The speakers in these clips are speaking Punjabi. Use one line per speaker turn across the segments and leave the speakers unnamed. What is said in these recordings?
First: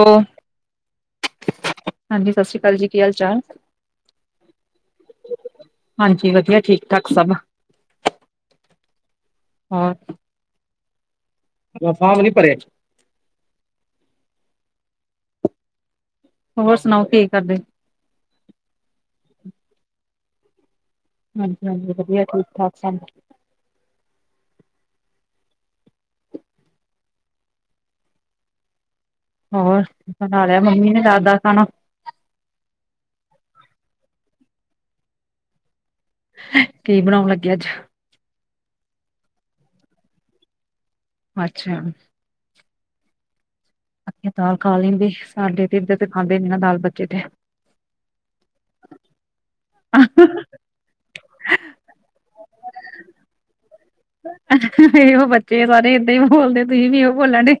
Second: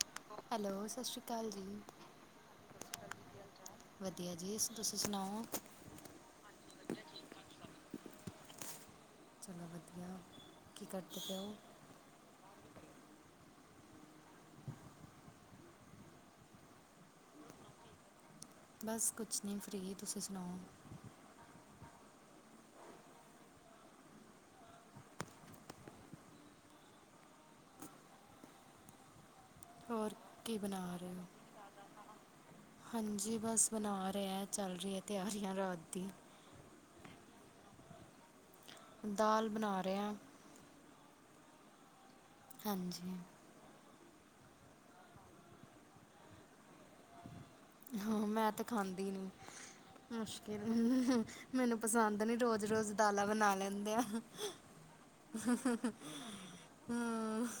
ਹੈਲੋ,
ਹੈਲੋ, ਸਤਿ ਸ਼੍ਰੀ ਅਕਾਲ ਜੀ
ਹਾਂਜੀ ਸਤਿ ਸ਼੍ਰੀ ਅਕਾਲ ਜੀ, ਕੀ ਹਾਲ ਚਾਲ?
ਵਧੀਆ ਜੀ, ਤੁਸੀਂ ਸੁਣਾਓ
ਹਾਂਜੀ, ਵਧੀਆ ਠੀਕ- ਠਾਕ ਸਭ
ਚਲੋ ਵਧੀਆ, ਕੀ ਕਰਦੇ ਪਏ ਉਹ
ਫਾਰਮ ਨਹੀ ਭਰਿਆ ਹੋਰ ਸੁਣਾਓ ਕੀ ਕਰਦੇ
ਬਸ ਕੁਛ ਨਹੀਂ ਫ੍ਰੀ, ਤੁਸੀਂ ਸੁਣਾਓ
ਹਾਂਜੀ -ਹਾਂਜੀ ਵਧੀਆ ਠੀਕ -ਠਾਕ ਸਾਨੂੰ ਹੋਰ, ਬਣਾ
ਕੀ
ਲਿਆ ਮੰਮੀ ਨੇ
ਰਹੇ
ਰਾਤ
ਹੋ
ਦਾ ਖਾਣਾ
ਹਾਂਜੀ ਬਸ ਬਣਾ ਰਹੇ ਚੱਲ ਰਹੀ ਹੈ, ਤਿਆਰੀਆਂ ਰਾਤ ਦੀ
ਕੀ ਬਣਾਉਣ ਲੱਗੇ ਅੱਜ
ਦਾਲ ਬਣਾ ਰਹੇ ਹੈ
ਅੱਛਾ
ਹਾਂਜੀ
ਅ ਦਾਲ ਖਾ ਲੈਂਦੇ, ਸਾਡੇ ਤੇ ਇਧਰ ਖਾਂਦੇ ਨੇ ਨਾ ਦਾਲ ਬੱਚੇ ਤੇ।
ਹਾਂ, ਮੈਂ ਤੇ ਖਾਂਦੀ ਨਹੀ ਮੁਸ਼ਕਿਲ ਹਮ, ਮੈਨੂੰ ਪਸੰਦ ਨੀ ਰੋਜ਼- ਰੋਜ਼ ਦਾਲਾਂ ਬਣਾ ਲੈਂਦੇ ਆ।
ਇਹੋ ਬੱਚੇ
ਹਮ
ਸਾਰੇ ਏਦਾਂ ਹੀ ਬੋਲਦੇ, ਤੁਸੀਂ ਵੀ ਇਹੋ ਬੋਲਣ ਡੇ।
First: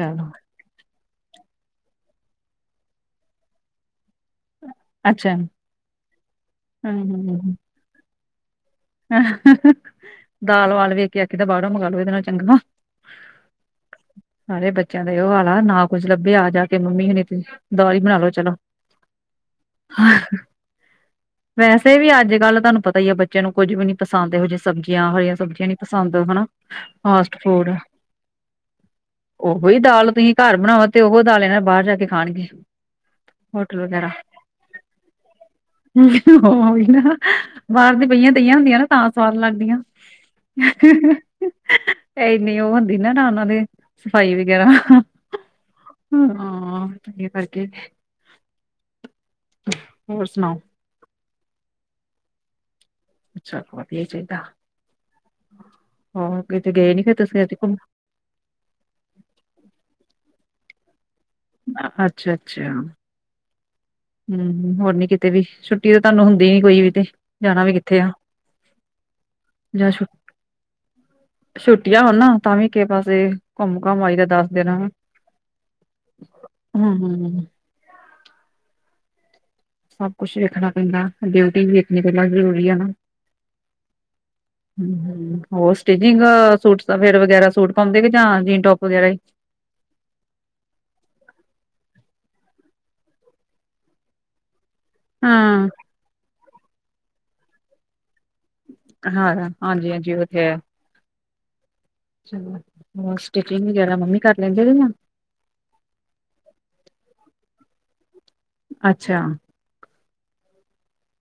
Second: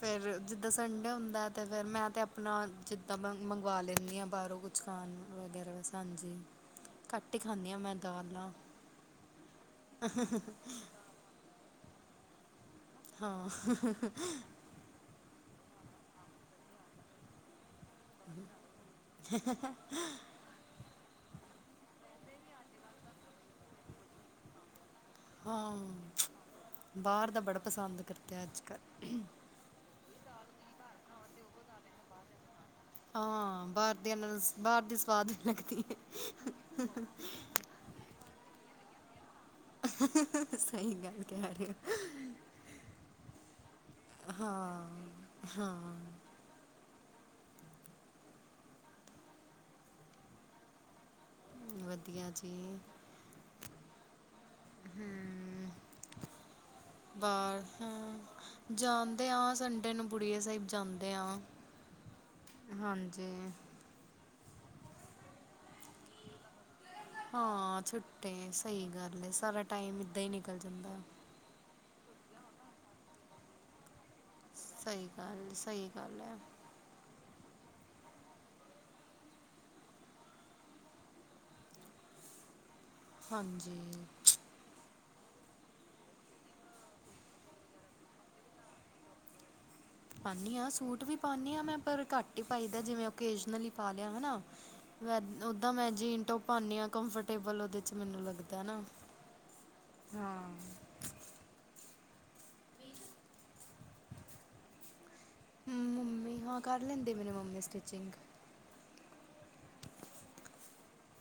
ਫਿਰ ਜਿੱਦਾਂ ਸੰਡੇ ਹੁੰਦਾ ਹੈ ਤੇ, ਫਿਰ ਮੈਂ ਤਾਂ ਆਪਣਾ ਜਿੱਦਾਂ ਮ ਮੰਗਵਾ ਲੈਂਦੀ ਹਾਂ ਬਾਹਰੋਂ ਕੁ, [unintelligible]
ਅੱਛਾ,
ਵਗੈਰਾ ਬਸ ਹਾਂਜੀ
ਹੂੰ
ਘੱਟ ਹੀ
ਹੂੰ।
ਖਾਣੀ ਆ ਮੈਂ ਦਾਲ ਨਾਲ਼।
ਦਾਲ ਵਾਲ ਵੇਖ ਕੇ ਆਖੀ ਦਾ ਬਾਹਰੋਂ ਮੰਗਾਲੋ ਇਹਦੇ ਨਾਲ ਚੰਗਾ।
ਹਾਂ,
ਸਾਰੇ ਬੱਚਿਆਂ ਦਾ ਇਹੋ ਹਾਲ ਆ ਨਾ ਕੁੱਝ ਲੱਭਿਆ ਜਾ ਕੇ ਮੰਮੀ ਦਾਲ ਬਣਾ ਲੋ ਚਲੋ ਵੈਸੇ ਵੀ ਅੱਜ ਕੱਲ ਤੁਹਾਨੂੰ ਪਤਾ ਹੀ ਆ ਬੱਚਿਆਂ ਨੂੰ ਕੁੱਝ ਵੀ ਨੀ ਪਸੰਦ ਇਹੋ ਜਿਹੀ ਸਬਜ਼ੀਆਂ ਹਰੀਆਂ। ਸਬਜ਼ੀਆਂ ਨੀ
ਹਾਂ
ਪਸੰਦ ਹਨਾ
ਬਾਹਰ
ਫਾਸਟ
ਦਾ ਬੜਾ
ਫੂਡ।
ਪਸੰਦ ਕਰਦੇ ਆ ਅੱਜ ਕੱਲ੍ਹ
ਉਹੋ ਹੀ ਦਾਲ ਤੁਸੀਂ ਘਰ ਬਣਾਓ ਤੇ ਉਹੋ ਦਾਲ ਇਹਨਾਂ ਬਾਹਰ ਜਾ ਕੇ ਖਾਣਗੇ।
ਹਾਂ,
ਹੋਟਲ
ਬਾਹਰ
ਵਗੈਰਾ
ਦੀ ਇਹਨਾਂ ਨੂੰ ਬਾਹਰ ਦੀ ਸਵਾਦ ਲੱਗਦੀ।
ਉਹੀ ਨਾ ਬਾਹਰ ਦੀ ਬਹੀਆਂ ਦਈਆਂ ਹੁੰਦੀਆਂ ਨਾ ਤਾਂ ਸਵਾਦ ਲੱਗਦੀਆਂ।
ਹੈ ਸਹੀ ਗੱਲ ਕਹਿ ਰਹੇ ਹੋ
ਏਨੀ ਉਹ ਹੁੰਦੀ ਨਾ ਓਨਾ ਦੇ। ਸਫਾਈ ਵਗੈਰਾ ਹਾਂ।
ਹਾਂ
ਇਹ ਕਰਕੇ ਹੋਰ ਸੁਣਾਓ।
ਵਧੀਆ ਜੀ।
ਵਧੀਆ ਚਾਹੀਦਾ।
ਹਮ
ਹੋਰ ਕਿਤੇ ਗਏ ਨੀ ਫੇਰ ਤੁਸੀਂ ਅੱਜ
ਬਾਹਰ
ਘੁੰਮਣ
ਹਾਂ ਜਾਂਦੇ ਆ ਸੰਡੇ ਨੂੰ ਬੁੜੀਆਂ ਸਾਹਿਬ ਜਾਂਦੇ ਆ।
ਅੱਛਾ ਅੱਛਾ।
ਜ਼ੇ
ਹੂੰ, ਹੋਰ ਨੀ ਕਿਤੇ ਵੀ ਤਾਂ ਤੁਹਾਨੂੰ ਹੁੰਦੀ ਨੀ ਕੋਈ ਵੀ ਤੇ ਜਾਣਾ ਵੀ
ਹਾਂ,
ਕਿੱਥੇ ਆ
ਛੁੱਟੇ ਸਹੀ ਗੱਲ ਏ ਸਾਰਾ
ਜਾਂ
ਟਾਈਮ
ਛੁ
ਏਦਾਂ ਹੀ ਨਿਕਲ। ਨਿਕਲ ਜਾਂਦਾ।
ਛੁੱਟੀਆਂ ਹੋਣ ਨਾ ਤਾਂ ਵੀ ਕਿਸੇ ਪਾਸੇ ਘੁੰਮ ਘਾਮ ਆਈ ਦਾ। ਦਸ ਦਿਨ
ਸਹੀ ਗੱਲ ਸਹੀ ਗੱਲ ਐ।
ਹੂੰ ਹੂੰ, ਸਭ ਕੁਛ ਵੇਖਣਾ ਪੈਂਦਾ ਡਿਊਟੀ ਵੀ ਵੇਖਣੀ ਪਹਿਲਾਂ ਜ਼ਰੂਰੀ ਆ ਨਾ।
ਹਾਂਜੀ।
ਹੂੰ ਹੂੰ, ਹੋਰ ਸਟਿਜਿੰਗ ਸੂਟ ਫੇਰ ਵਗੈਰਾ ਸੂਟ ਪਾਂਦੇ ਜਾਂ ਜੀਨ ਟੋਪ ਵਗੈਰਾ ਹੀ।
ਪਾਣੀ ਆ ਸੂਟ ਵੀ ਪਾਣੀ ਆ ਮੈਂ ਪਰ ਘੱਟ ਹੀ ਪਾਈ ਦਾ ਜਿਵੇਂ ਓਕੇਜਨਲੀ ਹੀ ਪਾ ਲਿਆ ਦਾ ਹੈ ਨਾ। ਵੈ
ਹਾਂ,
ਉੱਦਾਂ ਮੈਂ ਜੀਨ ਟੋਪ ਪਾਣੀ ਆ ਕੰਫਰਟੇਬਲ ਉਹਦੇ 'ਚ ਮੈਨੂੰ ਲੱਗਦਾ। ਨਾ
ਹਾਂ ਹਾਂਜੀ-ਹਾਂਜੀ ਉਹ
ਹਾਂ।
ਤੇ ਹੈ ਹੋਰ ਸਟਿਚਿੰਗ ਵਗੈਰਾ ਮੰਮੀ ਕਰ ਲੈਂਦੇ ਨੇ ਨਾ।
ਮੰਮੀ ਹਾਂ ਕਰ ਲੈਂਦੇ ਮੇਰੀ ਮੰਮੀ ਸਟਿਚਿੰਗ।
ਅੱਛਾ,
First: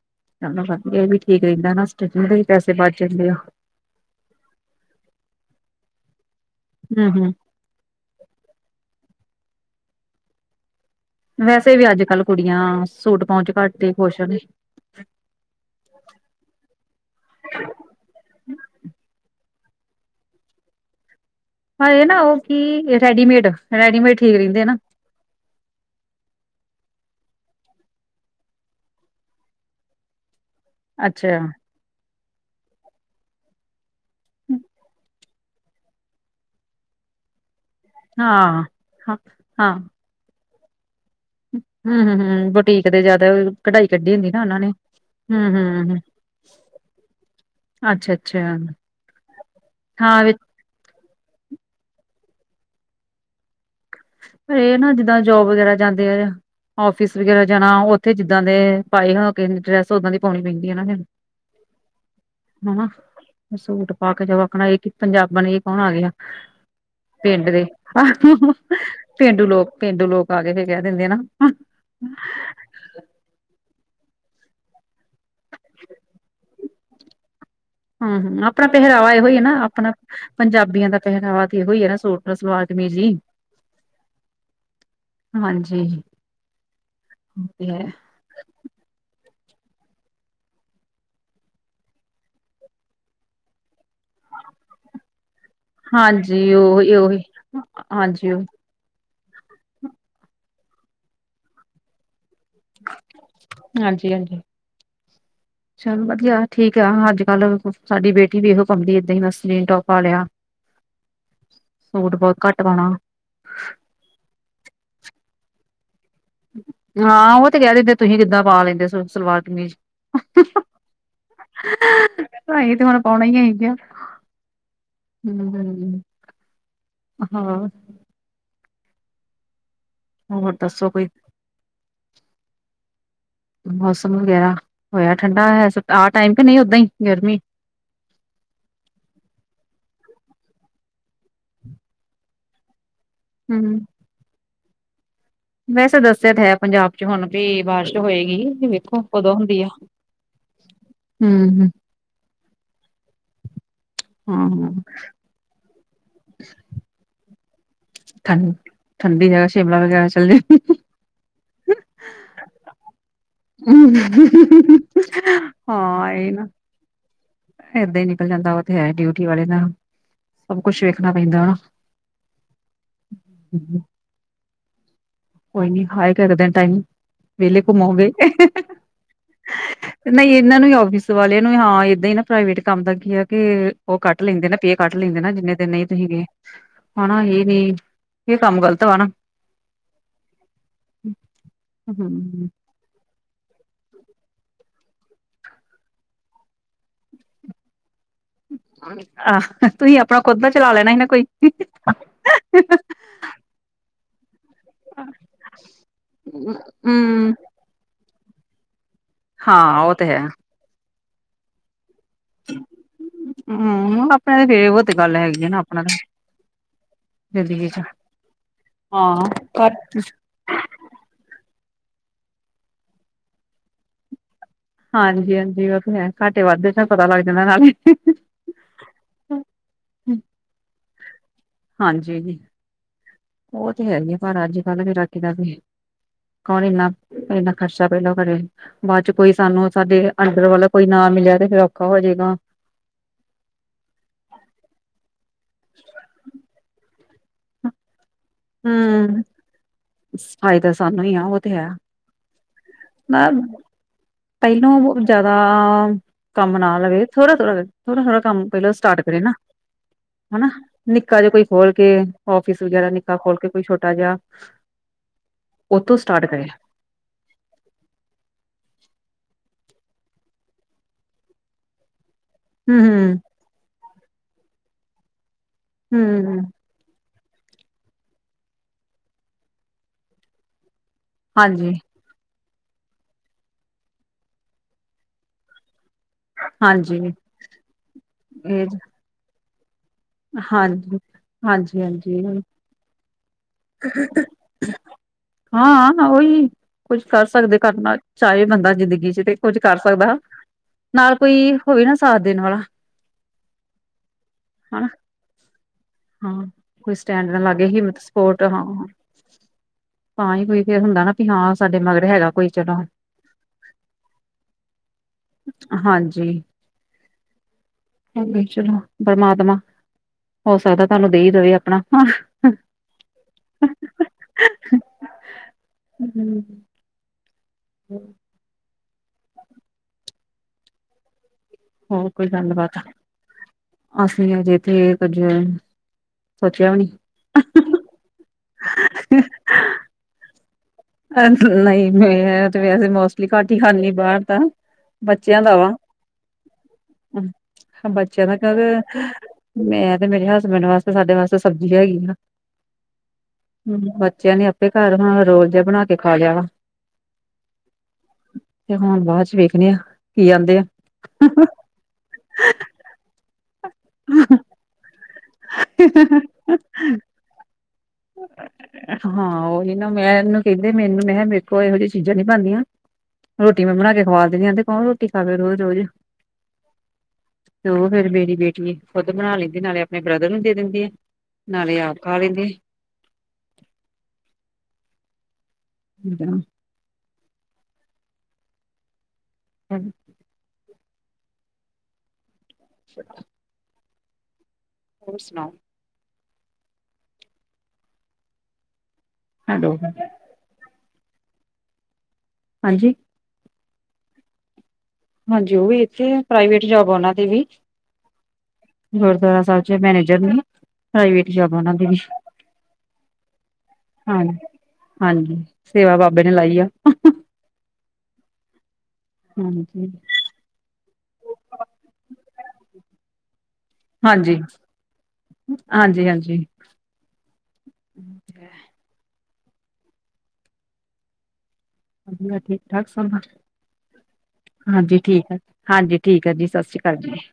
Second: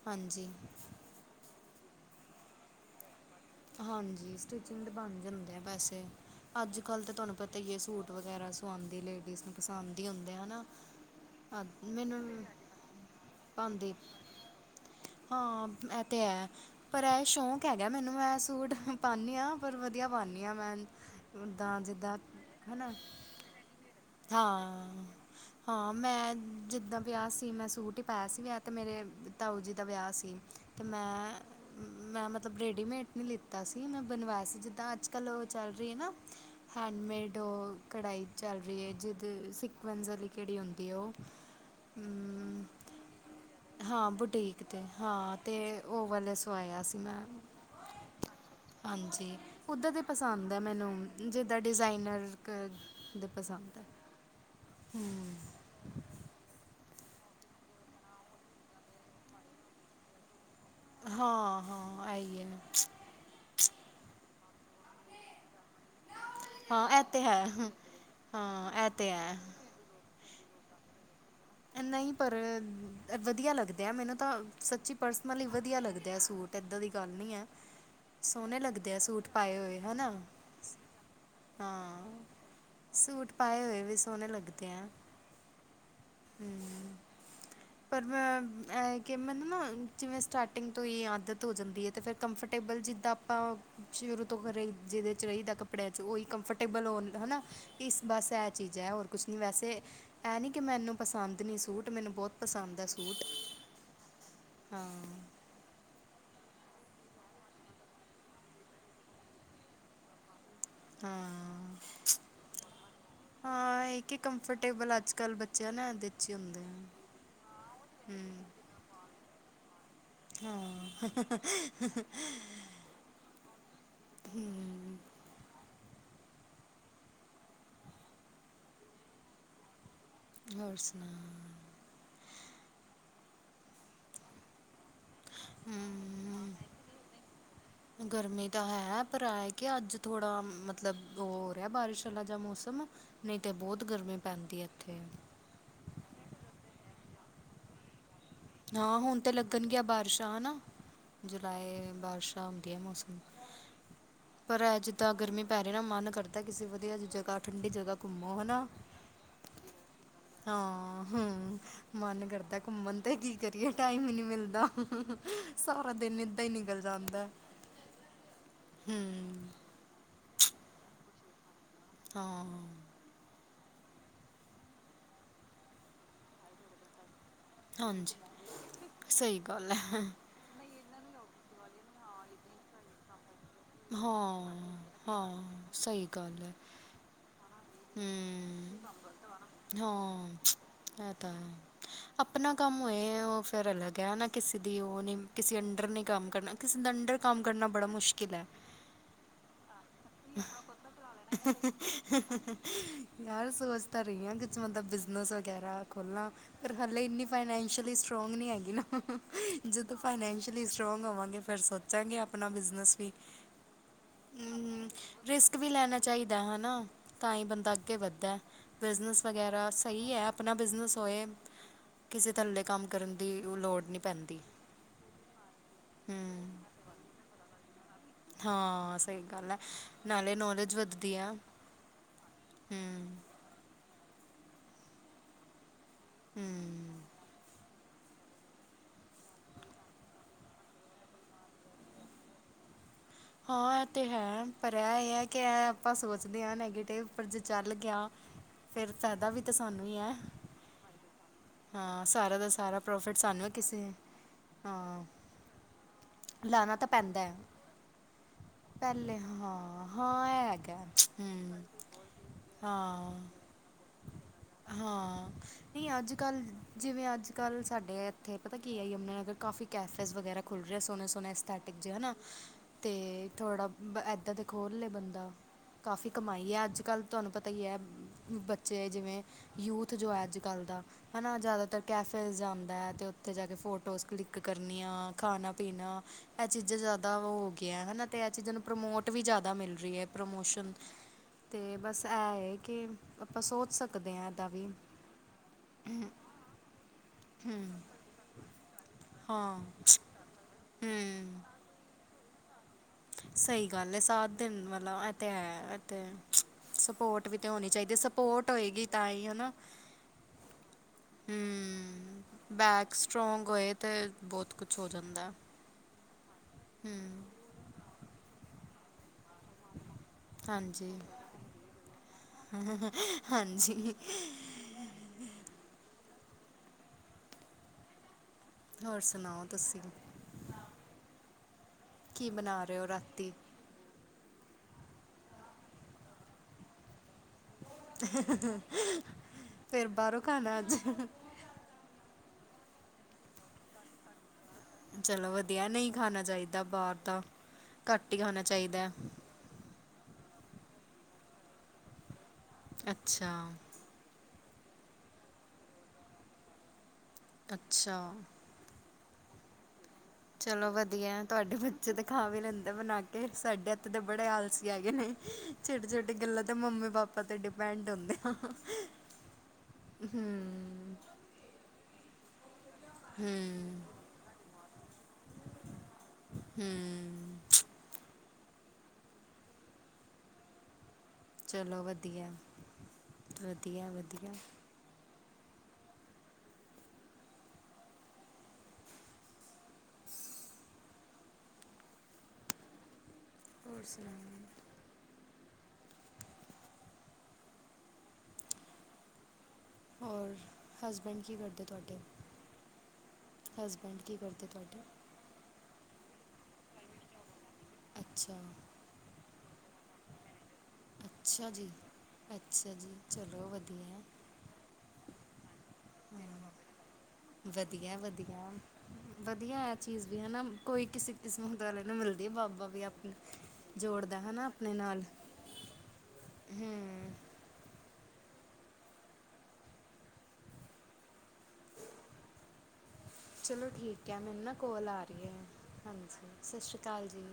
ਹਾਂਜੀ
ਚਲੋ ਇਹ ਵੀ ਠੀਕ ਰਹਿੰਦਾ ਨਾ ਸਟੀਚਿੰਗ ਦੇ ਹੀ ਪੈਸੇ ਬਚ ਜਾਂਦੇ ਆ।
ਹਾਂਜੀ, ਸਟਿਚਿੰਗ ਦੇ ਬਣ ਜਾਂਦੇ ਆ ਪੈਸੇ ਅੱਜ ਕੱਲ੍ਹ ਤਾਂ
ਹੂੰ-ਹੂੰ
ਤੁਹਾਨੂੰ ਪਤਾ ਈ ਸੂਟ ਵਗੈਰਾ ਸੁਆਉਂਦੀ ਲੇਡੀਜ਼ ਨੂੰ ਪਸੰਦ ਹੀ ਹੁੰਦੇ ਆ ਨਾ।
ਵੈਸੇ ਵੀ ਅੱਜ ਕੱਲ
ਮੈਨੂੰ
ਕੁੜੀਆਂ ਸੂਟ ਪਾਉਣ ਚ ਘੱਟ ਹੀ
ਪਾਉਂਦੇ
ਖੁਸ਼ ਨੇ।
ਹਾਂ ਇਹ ਤੇ ਹੈ। ਪਰ ਇਹ ਸ਼ੌਂਕ ਹੈਗਾ ਮੈਨੂੰ ਮੈਂ ਸੂਟ ਪਾਣੀ ਆ ਪਰ ਵਧੀਆ ਪਾਣੀ ਆ ਮੈਂ ਓਦਾਂ
ਪਰ ਇਹ
ਜਿੱਦਾਂ
ਨਾ ਉਹ
ਹੈਨਾ
ਕੀ ਰੈਡੀਮੇਡ ਰੈਡੀਮੇਡ ਠੀਕ ਰਹਿੰਦੇ
ਹਾਂ।
ਨਾ
ਹਾਂ, ਮੈਂ ਜਿੱਦਾਂ ਵਿਆਹ ਸੀ ਮੈਂ ਸੂਟ ਹੀ ਪਾਇਆ ਸੀ ਵਿਆਹ ਤੇ ਮੇਰੇ ਤਾਊ ਜੀ ਦਾ ਵਿਆਹ ਸੀ। ਤੇ
ਅੱਛਾ
ਮੈਂ ਮੈਂ ਮਤਲਬ ਰੇਡੀਮੇਟ ਨਹੀਂ ਲਿੱਤਾ ਸੀ ਮੈਂ ਬਣਵਾਇਆ ਸੀ ਜਿੱਦਾਂ ਅੱਜਕਲ੍ਹ ਅੱਜ ਕੱਲ ਚੱਲ ਰਹੀ ਐ ਨਾ ਹੈਂਡ ਮੇਡ ਡੋਲ ਕਢਾਈ ਚੱਲ
ਹਾਂ
ਰਹੀ ਐ
ਹਾਂ
ਜਿਹਦੇ
ਹਾਂ
ਸਿਕੁੈਂਸ ਵਾਲੀ ਕਿਹੜੀ ਹੁੰਦੀ ਹੈ ਉਹ।
ਹਮ ਹਮ ਹਮ ਬੁਟੀਕ ਦੇ ਜਿਆਦਾ ਕਢਾਈ
ਹਾਂ
ਕੱਢੀ ਹੁੰਦੀ ਨਾ ਉਹਨਾਂ
ਬੁਟੀਕ
ਨੇ
ਤੇ ਹਾਂ
ਹਮ
ਤੇ
ਹਮ
ਉਹ ਵਾਲੇ। ਪਾਇਆ ਸੀ ਮੈਂ
ਅੱਛਾ ਅੱਛਾ
ਹਾਂਜੀ ਓਦਾ ਦੇ
ਹਾਂ ਵਿੱਚ
ਪਸੰਦ ਮੈਨੂੰ ਨੂੰ ਜਿੱਦਾ ਡਿਜ਼ਾਇਨਰ ਕ ਦੇ ਪਸੰਦ ਐ।
ਪਰ ਇਹ ਨਾ ਜਿੱਦਾਂ ਜੋਬ ਵਗੈਰਾ ਜਾਂਦੇ ਆ। ਆਫਿਸ ਵਗੈਰਾ ਜਾਣਾ ਉੱਥੇ ਜਿੱਦਾਂ ਦੇ ਪਾਏ ਹੋ ਕੇ ਡਰੈਸ। ਸੌ ਓਦਾ ਦੀ ਪੋਣੀ ਪੈਂਦੀਆਂ ਨਾ ਫੇਰ।
ਹਾਂ, ਹਾਂ ਐਈ ਐ।
ਹੈਨਾ, ਸੂਟ ਪਾ ਕੇ ਜਾਓ ਆਖਣਾ ਇਹ ਕਿ ਪੰਜਾਬਣ ਇਹ ਕੌਣ ਆ ਗਿਆ।
ਹਾਂ ਇਹ ਤਾਂ ਹੈ
ਪਿੰਡ ਦੇ,
ਹਾਂ ਇਹ ਤਾਂ ਹੈ
ਪੇਂਡੂ ਲੋਕ, ਪੇਂਡੂ ਲੋਕ ਆ ਗਏ ਕੈ ਦਿੰਦੇ ਆ ਨਾ।
ਐ ਨਈ ਪਰ ਐ ਵਧੀਆ ਲੱਗਦੇ ਆ ਮੈਨੂੰ ਤਾਂ ਸੱਚੀ ਪਰਸਨਲੀ ਵਦੀਆ ਲੱਗਦਾ ਆ ਸੂਟ। ਇੱਦਾਂ ਦੀ ਗੱਲ ਨਹੀਂ ਹੈ।
ਹੂੰ ਹੂੰ
ਸੋਨੇ
ਆਪਣਾ
ਲੱਗਦੇ ਆ
ਪਹਿਰਾਵਾ ਇਹੋ
ਸੂਟ
ਹੀ ਹੈ ਨਾ
ਪਾਏ ਹੋਏ,
ਆਪਣਾ
ਹੈਨਾ
ਪੰਜਾਬੀਆਂ ਦਾ ਪਹਿਰਾਵਾ ਤੇ ਇਹੋ ਹੀ ਹੈ ਨਾ
ਹਾਂ।
ਸੂਟ ਸਲਵਾਰ ਕਮੀਜ਼ ਹੀ
ਸੂਟ ਪਾਏ ਹੋਏ ਵੀ ਸੋਨੇ ਲੱਗਦੇ ਐ।
ਹਾਂਜੀ, ਵਦੀਆ।
[unintelligible] ਐ ਕਿ ਮੈਨੂੰ ਨਾ ਜਿਵੇਂ ਸਟਾਰਟਿੰਗ ਤੋਂ ਈ ਆਦਤ ਓ ਜਾਂਦੀ ਐ ਤੇ ਫਿਰ ਕੰਫਰਟੇਬਲ ਜਿੱਦਾਂ ਆਪਾਂ ਸ਼ੁਰੂ ਤੋਂ ਫੇਰ ਰਈ ਜਿਹਦੇ ਚ ਰਈ ਦਾ ਕਪੜਿਆ ਚ ਓਹੀ
ਹਾਂਜੀ
ਕੰਫਰਟੇਬਲ
ਉਹੀ
ਹੋਣ
ਉਹੀ
ਹੈਨਾ, ਇਸ
ਹਾਂਜੀ
ਬਸ
ਉਹ
ਐ ਚੀਜ਼ ਐ, ਹੋਰ ਕੁਛ ਨੀ ਵੈਸੇ, ਐ ਨੀ ਕਿ ਮੈਨੂੰ ਪਸੰਦ ਨੀ ਸੂਟ, ਮੈਨੂੰ ਬੌਤ
ਹਾਂਜੀ-ਹਾਂਜੀ।
ਹਾਂ
ਚੱਲ ਵਦੀਆ ਠੀਕ ਆ, ਅੱਜ ਕੱਲ ਸਾਡੀ ਬੇਟੀ ਵੀ ਇਹੋ ਪਾਓਂਦੀ ਐ ਏਦਾਂ ਈ ਬਸ ਜੀਨ ਟੋਪ ਪਾ ਲਿਆ।
ਹਾਂ
ਸੂਟ ਬੌਤ ਘੱਟ ਪਾਉਣਾ।
ਹਾਂ, ਇਹ ਕਿ ਕੰਫਰਟੇਬਲ ਅੱਜ ਕੱਲ ਬੱਚਿਆਂ ਨਾ ਏਦੇ ਚ ਈ ਹੁੰਦੇ ਆ।
ਹਾਂ, ਉਹ ਤੇ ਕੈ ਦਿੰਦੇ ਤੁਸੀਂ ਕਿੱਦਾਂ
ਹੂੰ
ਪਾ ਲੈਂਦੇ ਸ ਸਲਵਾਰ ਕਮੀਜ਼?
ਹਾਂ [unintelligible]
[unintelligible] ਪਾਓਨਾ ਈ ਐਹੀ ਕਿਆ, ਹੂੰ, ਹਾਂ।
ਹੋਰ
ਦੱਸੋ ਕੋਈ
ਸੁਣਾ?
ਮੌਸਮ ਵਗੈਰਾ ਹੋਇਆ ਠੰਡਾ ਹੈ, ਆਹ ਟਾਈਮ ਕਿ
ਹੂੰ
ਨਹੀਂ ਓਦਾਂ ਹੀ ਗਰਮੀ।
ਗਰਮੀ ਤਾਂ ਹੈ, ਪਰ ਐਈ ਕਿ ਅੱਜ ਥੋੜਾ ਮਤਲਬ ਉਹ ਹੋ ਰਿਆ ਬਾਰਿਸ਼ ਵਾਲਾ ਜ ਮੌਸਮ ਨਈ ਤੇ
ਹਮ
ਬੌਤ ਗਰਮੀ ਪੈਂਦੀ ਐ ਇੱਥੇ।
ਵੈਸੇ ਦੱਸਿਆ ਤੇ ਹੈ ਪੰਜਾਬ ਚ ਹੁਣ ਵੀ ਬਾ
ਹਾਂ, ਹੁਣ ਤੇ ਲੱਗਣਗੀਆਂ ਬਾਰਿਸ਼ਾਂ ਹੈਨਾ,
ਹਮ ਹਮ
ਜੁਲਾਏ ਬਾਰਿਸ਼ਾਂ ਆਓਂਦੀਆ ਮੋਸਮ, ਪਰ
ਹਾਂ
ਅੱਜ ਤਾਂ ਗਰਮੀ ਪੈਰੀ ਐ ਨਾ, ਮਨ ਕਰਦਾ ਕਿਸੇ ਵਦੀਆ ਜੀ ਜਗ੍ਹਾ, ਠੰਡੀ ਜਗ੍ਹਾ ਘੁੰਮੋ
ਠੰ
ਹੈਨਾ?
ਠੰਡੀ ਜਗ੍ਹਾ ਸ਼ਿਮਲਾ ਵਗੈਰਾ ਚੱਲ ਜਾ
ਹਾਂ, ਹੂੰ ਮਨ ਕਰਦਾ ਘੁੰਮਣ ਤੇ ਕੀ ਕਰੀਏ, ਟਾਈਮ ਈ ਨੀ ਮਿਲਦਾ, ਸਾਰਾ
ਹਾਂ
ਦਿਨ
ਇਹ
ਏਦਾਂ
ਨਾ
ਈ ਨਿਕਲ ਜਾਂਦਾ।
ਏਦਾਂ ਈ ਨਿਕਲ ਜਾਂਦਾ ਓ ਤੇ ਹੈ ਡਿਊਟੀ ਵਾਲੇ
ਹੂੰ
ਦਾ, ਸਭ ਕੁਛ ਵੇਖਣਾ ਪੈਂਦਾ ਐਨਾ।
ਹਾਂ।
[inaudible] ਕੋਈ ਨੀ ਹਾਏਗਾ ਇੱਕ ਦਿਨ ਟਾਈਮ ਵਿਹਲੇ ਘੁੰਮੋਗੇ,
ਹਾਂਜੀ ਸਹੀ ਗੱਲ ਹੈ
ਨਈ ਇਹਨਾਂ ਨੂੰ ਈ ਆਫਿਸ ਵਾਲਿਆਂ ਨੂੰ ਹਾਂ, ਏਦਾਂ ਈ ਨਾ ਪ੍ਰਾਈਵੇਟ ਕੰਮ ਦਾ ਕੀ ਆ ਕੇ ਓ ਕੱਟ ਲੈਂਦੇ
ਹਾਂ,
ਨਾ, ਪੇ ਕੱਟ ਲੈਂਦੇ ਨਾ,
ਹਾਂ
ਜਿੰਨੇ ਦਿਨ ਨਈ
ਸਹੀ
ਤੁਹੀ ਗਏ,
ਗੱਲ ਹੈ।
ਓਨਾਂ ਹੀਨੀ।
ਹੂੰ, ਹਾਂ, ਇਹ ਤਾਂ ਐ,
ਹੂੰ
ਅਪਣਾ ਕੰਮ ਹੋਏ ਉਹ ਫੇਰ ਅਲੱਗ ਐ ਹੈਨਾ, ਕਿਸੇ ਦੀ ਉਹ ਨੀ, ਕਿਸੇ ਅੰਡਰ ਨੀ ਕੰਮ ਕਰਨਾ, ਕਿਸੇ ਦੇ ਅੰਡਰ ਕੰਮ ਕਰਨਾ ਬੜਾ ਮੁਸ਼ਕਿਲ ਐ।
ਆਹ! ਤੁਸੀਂ ਆਪਣਾ ਖੁਦ ਦਾ ਚਲਾ ਲੈਣਾ ਈ ਨਾ ਕੋਈ।
ਯਾਰ ਸੋਚ ਤਾਂ ਰਈ ਆ ਕੁਛ ਮਤਲਬ ਬਿਜਨਸ ਵਗੈਰਾ ਖੋੱਲਾਂ, ਪਰ ਹਲੇ ਇੰਨੀ
ਹੂੰ
ਫਾਈਨੈਂਸ਼ਅਲੀ ਸ ਸਟਰੋਂਗ ਨੀ ਹੈਗੀ ਨਾ,
ਹਾਂ ਉਹ
ਜਦੋਂ
ਤੇ ਹੈ
ਫਾਈਨੈਂਸ਼ਅਲੀ ਸਟਰੋਂਗ ਹੋਵਾਂਗੇ ਫਿਰ ਸੋਚਾਂਗੇ ਅਪ ਪਣਾ ਬਿਜ਼ਨਸ ਵੀ
ਹੂੰ ਅਪਣੇੇ ਤੇ [unintelligible]
ਹਮ,
ਆ
ਰਿਸਕ
ਨਾ
ਵੀ
ਆਪਣਾ ਤਾਂ
ਲੈਣਾ ਚਾਈਦਾ ਹੈਨਾ, ਤਾਂ ਈ
ਜ਼ਿੰਦਗੀ
ਬੰਦਾ
ਚ
ਅੱਗੇ ਵੱਧਦਾ,
ਹਾਂ
ਬਿਜਨਸ ਵਗੈਰਾ ਸਈ ਐ, ਅਪਣਾ ਬਿਜ਼ਨਸ ਹੋਏ ਕਿਸੇ ਥੱਲੇ ਕੰਮ ਕਰਨ ਦੀ ਉਹ ਲੋੜ ਨੀ ਪੈਂਦੀ।
ਹਾਂਜੀ-ਹਾਂਜੀ, ਓ ਤੇ ਹੈ, ਘਾਟੇ
ਹਮ
ਵਾੱਧੇ ਚ ਨਾ ਪਤਾ ਲੱਗ ਜਾਂਦਾ ਨਾਲੇ।
ਹਾਂ, ਸਈ ਗੱਲ ਐ, ਨਾਲੇ ਨੌਲੇਜ ਵੱਧਦੀ ਐ।
ਹਾਂਜੀ ਜੀ। ਉਹ ਤੇ ਹੈਗੀ ਆ ਪਰ ਅੱਜ ਕੱਲ ਵੀ ਰਾਕੀ ਦਾ ਵੀ ਕੌਣ ਇੰਨਾ
ਹਮ
ਇਨਾ? ਖਰਚਾ ਪੈਲਾਂ ਕਰੇ, ਬਾਦ ਚ ਕੋਈ ਸਾਨੂੰ ਸਾਡੇ ਅੰਡਰ ਵਾਲਾ ਕੋਈ ਨਾ ਮਿਲਿਆ ਤੇ ਫੇਰ ਓਖਾ ਹੋਜਏਗਾ।
ਹਾਂ ਇਹ ਤਾਂ ਹੈ, ਪਰ ਇਹ ਇਹ ਹੈ ਕਿ ਇਹ ਆਪਾਂ ਸੋਚਦੇ ਆ ਨੈਗੇਟਿਵ ਪਰ ਜੇ ਚੱਲ ਗਿਆ। ਫੇਰ
ਹੂੰ
ਫਾਇਦਾ ਵੀ ਤਾਂ ਸਾਨੂੰ ਹੀ ਐ
ਫਾਇਦਾ ਸਾਨੂੰ ਹੀ ਆ ਉਹ ਤੇ
ਹਾਂ, ਸਾਰਾ ਦਾ ਸਾਰਾ ਪ੍ਰੋਫਿਟ
ਹੈ
ਸਾਨੂੰ ਕਿਸੇ
ਪਹਿਲੋਂ
ਹਾਂ
ਜਿਆਦਾ ਕੰਮ
ਲਾਣਾ
ਨਾ
ਤਾਂ
ਲਵੇ
ਪੈਂਦਾ ਹੈ
ਥੋੜ੍ਹਾ-ਥੋੜ੍ਹਾ, ਥੋੜ੍ਹਾ-ਥੋੜ੍ਹਾ ਕੰਮ! ਪਹਿਲ ਸਟਾਰਟ
ਪਹਿਲੇ
ਕਰੇ ਨਾ
ਹਾਂ ਹਾਂ
ਹਨਾ!
ਇਹ ਹੈਗਾ
ਨਿੱਕਾ ਜਿਹਾ ਕੋਈ
ਹੂੰ
ਖੋਲ ਕੇ ਓਫਿਸ ਵਗੈਰਾ
ਹਾਂ
ਖੋਲ ਕੇ ਕੋਈ ਛੋਟਾ ਜਾ,
ਹਾਂ ਨਹੀਂ
ਉੱਥੋਂ
ਅੱਜ
ਸਟਾਰਟ
ਕੱਲ੍ਹ
ਕਰੇ।
ਜਿਵੇਂ ਅੱਜ ਕੱਲ੍ਹ ਸਾਡੇ ਇੱਥੇ ਪਤਾ ਕੀ ਆ ਯਮਨਾ ਨਗਰ ਕਾਫੀ ਕੈਫੇਜ਼ ਵਗੈਰਾ ਖੁੱਲ੍ਹ ਰਿਹਾ ਸੋਹਣੇ ਸੋਹਣੇ ਇਸ ਤ [unintelligible] ਹਨਾ।
ਹੂੰ,
ਤੇ ਥੋੜ੍ਹਾ ਬ ਇੱਦਾਂ ਦੇ ਖੋਲ੍ਹ ਲਏ ਬੰਦਾ ਕਾਫੀ
ਹੂੰ,
ਕਮਾਈ ਐ ਅੱਜ ਕੱਲ੍ਹ। ਤੁਹਾਨੂੰ ਪਤਾ ਈ ਐ ਬੱਚੇ ਜਿਵੇਂ ਯੂਥ ਜੋ ਐ ਅੱਜ ਕੱਲ੍ਹ ਦਾ ਹਨਾ ਜ਼ਿਆਦਾਤਰ
ਹਾਂਜੀ-ਹਾਂਜੀ
ਕੈਫੇਜ਼ ਜਾਂਦਾ ਤੇ ਉੱਥੇ ਜਾ ਕੇ ਫੋਟੋਸ ਕਲਿੱਕ ਕਰਨੀਆਂ ਖਾਣਾ ਪੀਣਾ ਐ ਚੀਜ਼ਾਂ ਜ਼ਿਆਦਾ ਓ ਗਈਆਂ ਹਨਾ ਤੇ ਇਹ ਚੀਜ਼ਾਂ ਨੂੰ ਪ੍ਰਮੋਟ ਵੀ ਜ਼ਿਆਦਾ ਮਿਲ ਰੀ ਐ। ਪ੍ਰਮੋਸ਼ਨ
ਹਾਂਜੀ।
ਤੇ ਬਸ ਇਹ
ਹਾਂਜੀ-ਹਾਂਜੀ
ਐ ਕਿ ਆਪਾਂ ਸੋਚ ਸਕਦੇ ਹਾਂ ਇੱਦਾਂ ਵੀ
ਹਾਂ ਉਹੀ। ਕੁੱਝ ਕਰ ਸਕਦੇ ਕਰਨਾ ਚਾਹੇ ਬੰਦਾ ਜ਼ਿੰਦਗੀ ਚ ਤੇ ਕੁੱਝ
ਹਾਂ
ਕਰ ਸਕਦਾ ਨਾਲ।
ਹਮ
ਕੋਈ ਹੋਵੇ ਨਾ ਸਾਥ ਦੇਣ ਵਾਲਾ।
ਸਹੀ ਗੱਲ ਏ ਸਾਥ ਦੇਣ
ਹਨਾ
ਵਾਲਾ। ਏ ਤੇ ਹੈ ਏ ਤੇ ਹੈ
ਹਾਂ। ਕੋਈ
ਸਪੋਰਟ
ਸਟੈਂਡ
ਵੀ
ਨਾ
ਤਾਂ
ਲਾਗੇ
ਹੋਣੀ ਚਾਹੀਦੀ ਐ
ਹਿੰਮਤ
ਸਪੋਰਟ
ਹਾਂ
ਹੋਏਗੀ ਤਾਂ ਹੀ ਹਨਾ।
ਤਾਂ ਹੀ ਕੋਈ ਫਿਰ ਹੁੰਦਾ ਨਾ। ਵੀ ਹਾਂ ਸਾਡੇ ਮਗਰ
ਹੂੰ,
ਹੈਗਾ ਕੋਈ ਚਲੋ
ਬੈਕ ਸਟਰੋਂਗ ਹੋਏ ਤਾਂ ਬਹੁਤ ਕੁਛ ਹੋ ਜਾਂਦਾ।
ਹਾਂਜੀ,
ਹੂੰ,
ਹਾਂ ਚਲੋ ਪਰਮਾਤਮਾ। ਹੋ ਸਕਦਾ
ਹਾਂਜੀ
ਤੁਹਾਨੂੰ ਦੇਈ ਦਵੇ ਆਪਣਾ।
ਹਾਂਜੀ
ਹੂੰ, [unintelligible]
ਹੋਰ ਸੁਣਾਓ ਤੁਸੀਂ
ਹੋਰ ਕੋਈ
ਕੀ ਬਣਾ
ਗੱਲਬਾਤ
ਰਹੇ ਓ ਰਾਤੀ।
ਅਸੀਂ ਅਜੇ ਤੇ ਕੁੱਝ ਸੋਚਿਆ ਵੀ ਨੀ।
ਫਿਰ ਬਾਹਰੋਂ ਖਾਣਾ ਅੱਜ।
ਨਹੀਂ ਮੈਂ ਤੇ ਵੈਸੇ ਮੋਸਟਲੀ ਘੱਟ ਹੀ ਖਾਂਣੀ ਬਾਹਰ ਤਾਂ।
ਚਲੋ
ਬੱਚਿਆਂ ਦਾ
ਵਧੀਆ
ਵਾ
ਨਹੀਂ ਖਾਣਾ ਚਾਹੀਦਾ ਬਾਹਰ ਦਾ ਘੱਟ ਹੀ
ਬੱਚਿਆਂ ਦਾ
ਖਾਣਾ ਚਾਹੀਦਾ
ਕਿਉਂਕਿ ਮੈਂ ਤੇ ਮੇਰੇ ਹਸਬੈਂਡ ਵਾਸਤੇ ਸਾਡੇ ਵਾਸਤੇ ਸਬਜ਼ੀ ਹੈਗੀ ਆ।
ਅੱਛਾ
ਬੱਚਿਆਂ ਨੇ ਆਪੇ ਘਰ ਹੁਣ ਰੋਲ ਜਾ ਬਣਾ ਕੇ ਖਾ ਲਿਆ ਵਾ।
ਅੱਛਾ,
ਤੇ ਹੁਣ ਬਾਅਦ ਚ ਵੇਖਣੇ ਆ। ਕੀ ਆਂਦੇ
ਚਲੋ ਵਧੀਆ
ਆ
ਤੁਹਾਡੇ ਬੱਚੇ ਤਾਂ ਖਾ ਵੀ ਲੈਂਦੇ ਬਣਾ ਕੇ ਸਾਡੇ ਏਥੇ ਦੇ ਬੜੇ ਆਲਸੀ ਹੈਗੇ ਨੇ। ਛੋਟੇ ਛੋਟੀ ਗੱਲਾਂ ਤੇ ਮੰਮੀ ਪਾਪਾ ਤੇ ਡਿਪੈਂਡ ਹੁੰਦੇ ਆ।
ਹਾਂ, ਉਹੀ ਨਾ ਮੈਂਨੂੰ ਕਹਿੰਦੇ
ਹੂੰ।
ਮੈਨੂੰ ਮੈਂ ਕਿਹਾ ਮੇਰੇ ਕੋਲ ਇਹੋ ਜਿਹੀਆਂ ਚੀਜ਼ਾਂ ਨੀ ਬਣਦੀਆਂ। ਰੋਟੀ ਮੈਂ
ਹੂੰ
ਬਣਾ ਕੇ ਖਵਾ ਦਿੰਦੀ ਆ ਤੇ ਕੌਣ ਰੋਟੀ ਖਾਵੇ ਰੋਜ਼ ਰੋਜ਼।
ਹੂੰ
ਤੇ ਉਹ ਫੇਰ ਮੇਰੀ ਬੇਟੀ ਖੁਦ ਬਣਾ ਲੈਂਦੀ ਨਾਲੇ ਆਪਣੇ ਬ੍ਰਦਰ ਨੂੰ ਦੇ ਦਿੰਦੀ ਆ। ਨਾਲੇ
ਚਲੋ
ਆਪ ਖਾ
ਵਧੀਆ
ਲੈਂਦੇ
ਵਧੀਆ ਵਧੀਆ।
ਹੂੰ, [unintelligible] [inaudible]
ਹੋਰ ਸੁਣਾਓ?
ਹੋਰ ਸੁਣਾਓ? ਹੈਲੋ,
ਹੋਰ ਹਸਬੈਂਡ ਕੀ ਕਰਦੇ ਤੁਹਾਡੇ।
ਹਾਂਜੀ,
ਹਸਬੈਂਡ ਕੀ ਕਰਦੇ ਤੁਹਾਡਾ।
ਹਾਂਜੀ ਉਹ ਵੀ ਇੱਥੇ ਆ ਪ੍ਰਾਈਵੇਟ ਜੋਬ ਆ ਉਹਨਾ ਦੀ ਵੀ
ਅੱਛਾ
ਗੁਰਦੁਆਰੇ ਸਾਹਿਬ ਚ ਮੈਨੇਜਰ ਨੇ ਪ੍ਰਾਈਵੇਟ
ਅੱਛਾ
ਜੋਬ
ਜੀ।
ਉਹਨਾ ਦੀ ਵੀ,
ਅੱਛਾ ਜੀ ਚਲੋ ਵਧੀਆ ਐ।
ਹਾਂਜੀ ਹਾਂਜੀ, ਸੇਵਾ ਬਾਬੇ ਨੇ
ਮੇਰੇ
ਲਾਈ
ਪਾਪਾ
ਆ
ਵਧੀਆ- ਵਧੀਆ -ਵਧੀਆ ਆ
ਹਾਂਜੀ
ਚੀਜ਼ ਹਨਾ ਕੋਈ ਕਿਸੇ ਕਿਸਮ ਦੁਆਲੇ ਨੂੰ ਮਿਲਦੀ ਹੈ। ਬਾਬਾ ਵੀ ਆਪਣੇ। ਜੋੜਦਾ ਹੈ।
ਹਾਂਜੀ
ਆਪਣੇ ਨਾਲ
ਹਾਂਜੀ
ਹਮ।
ਅੱ। ਵਧੀਆ ਠੀਕ ਠਾਕ ਸਭ
ਚਲੋ ਠੀਕ ਹੈ। ਮੈਨੂੰ ਨਾ ਕੋਲ ਆ ਰਹੀ ਹੈ। ਹਾਂਜੀ। ਸਤਿ ਸ਼੍ਰੀ ਅਕਾਲ। ਸਤਿ ਸ੍ਰੀ ਅਕਾਲ ਜੀ।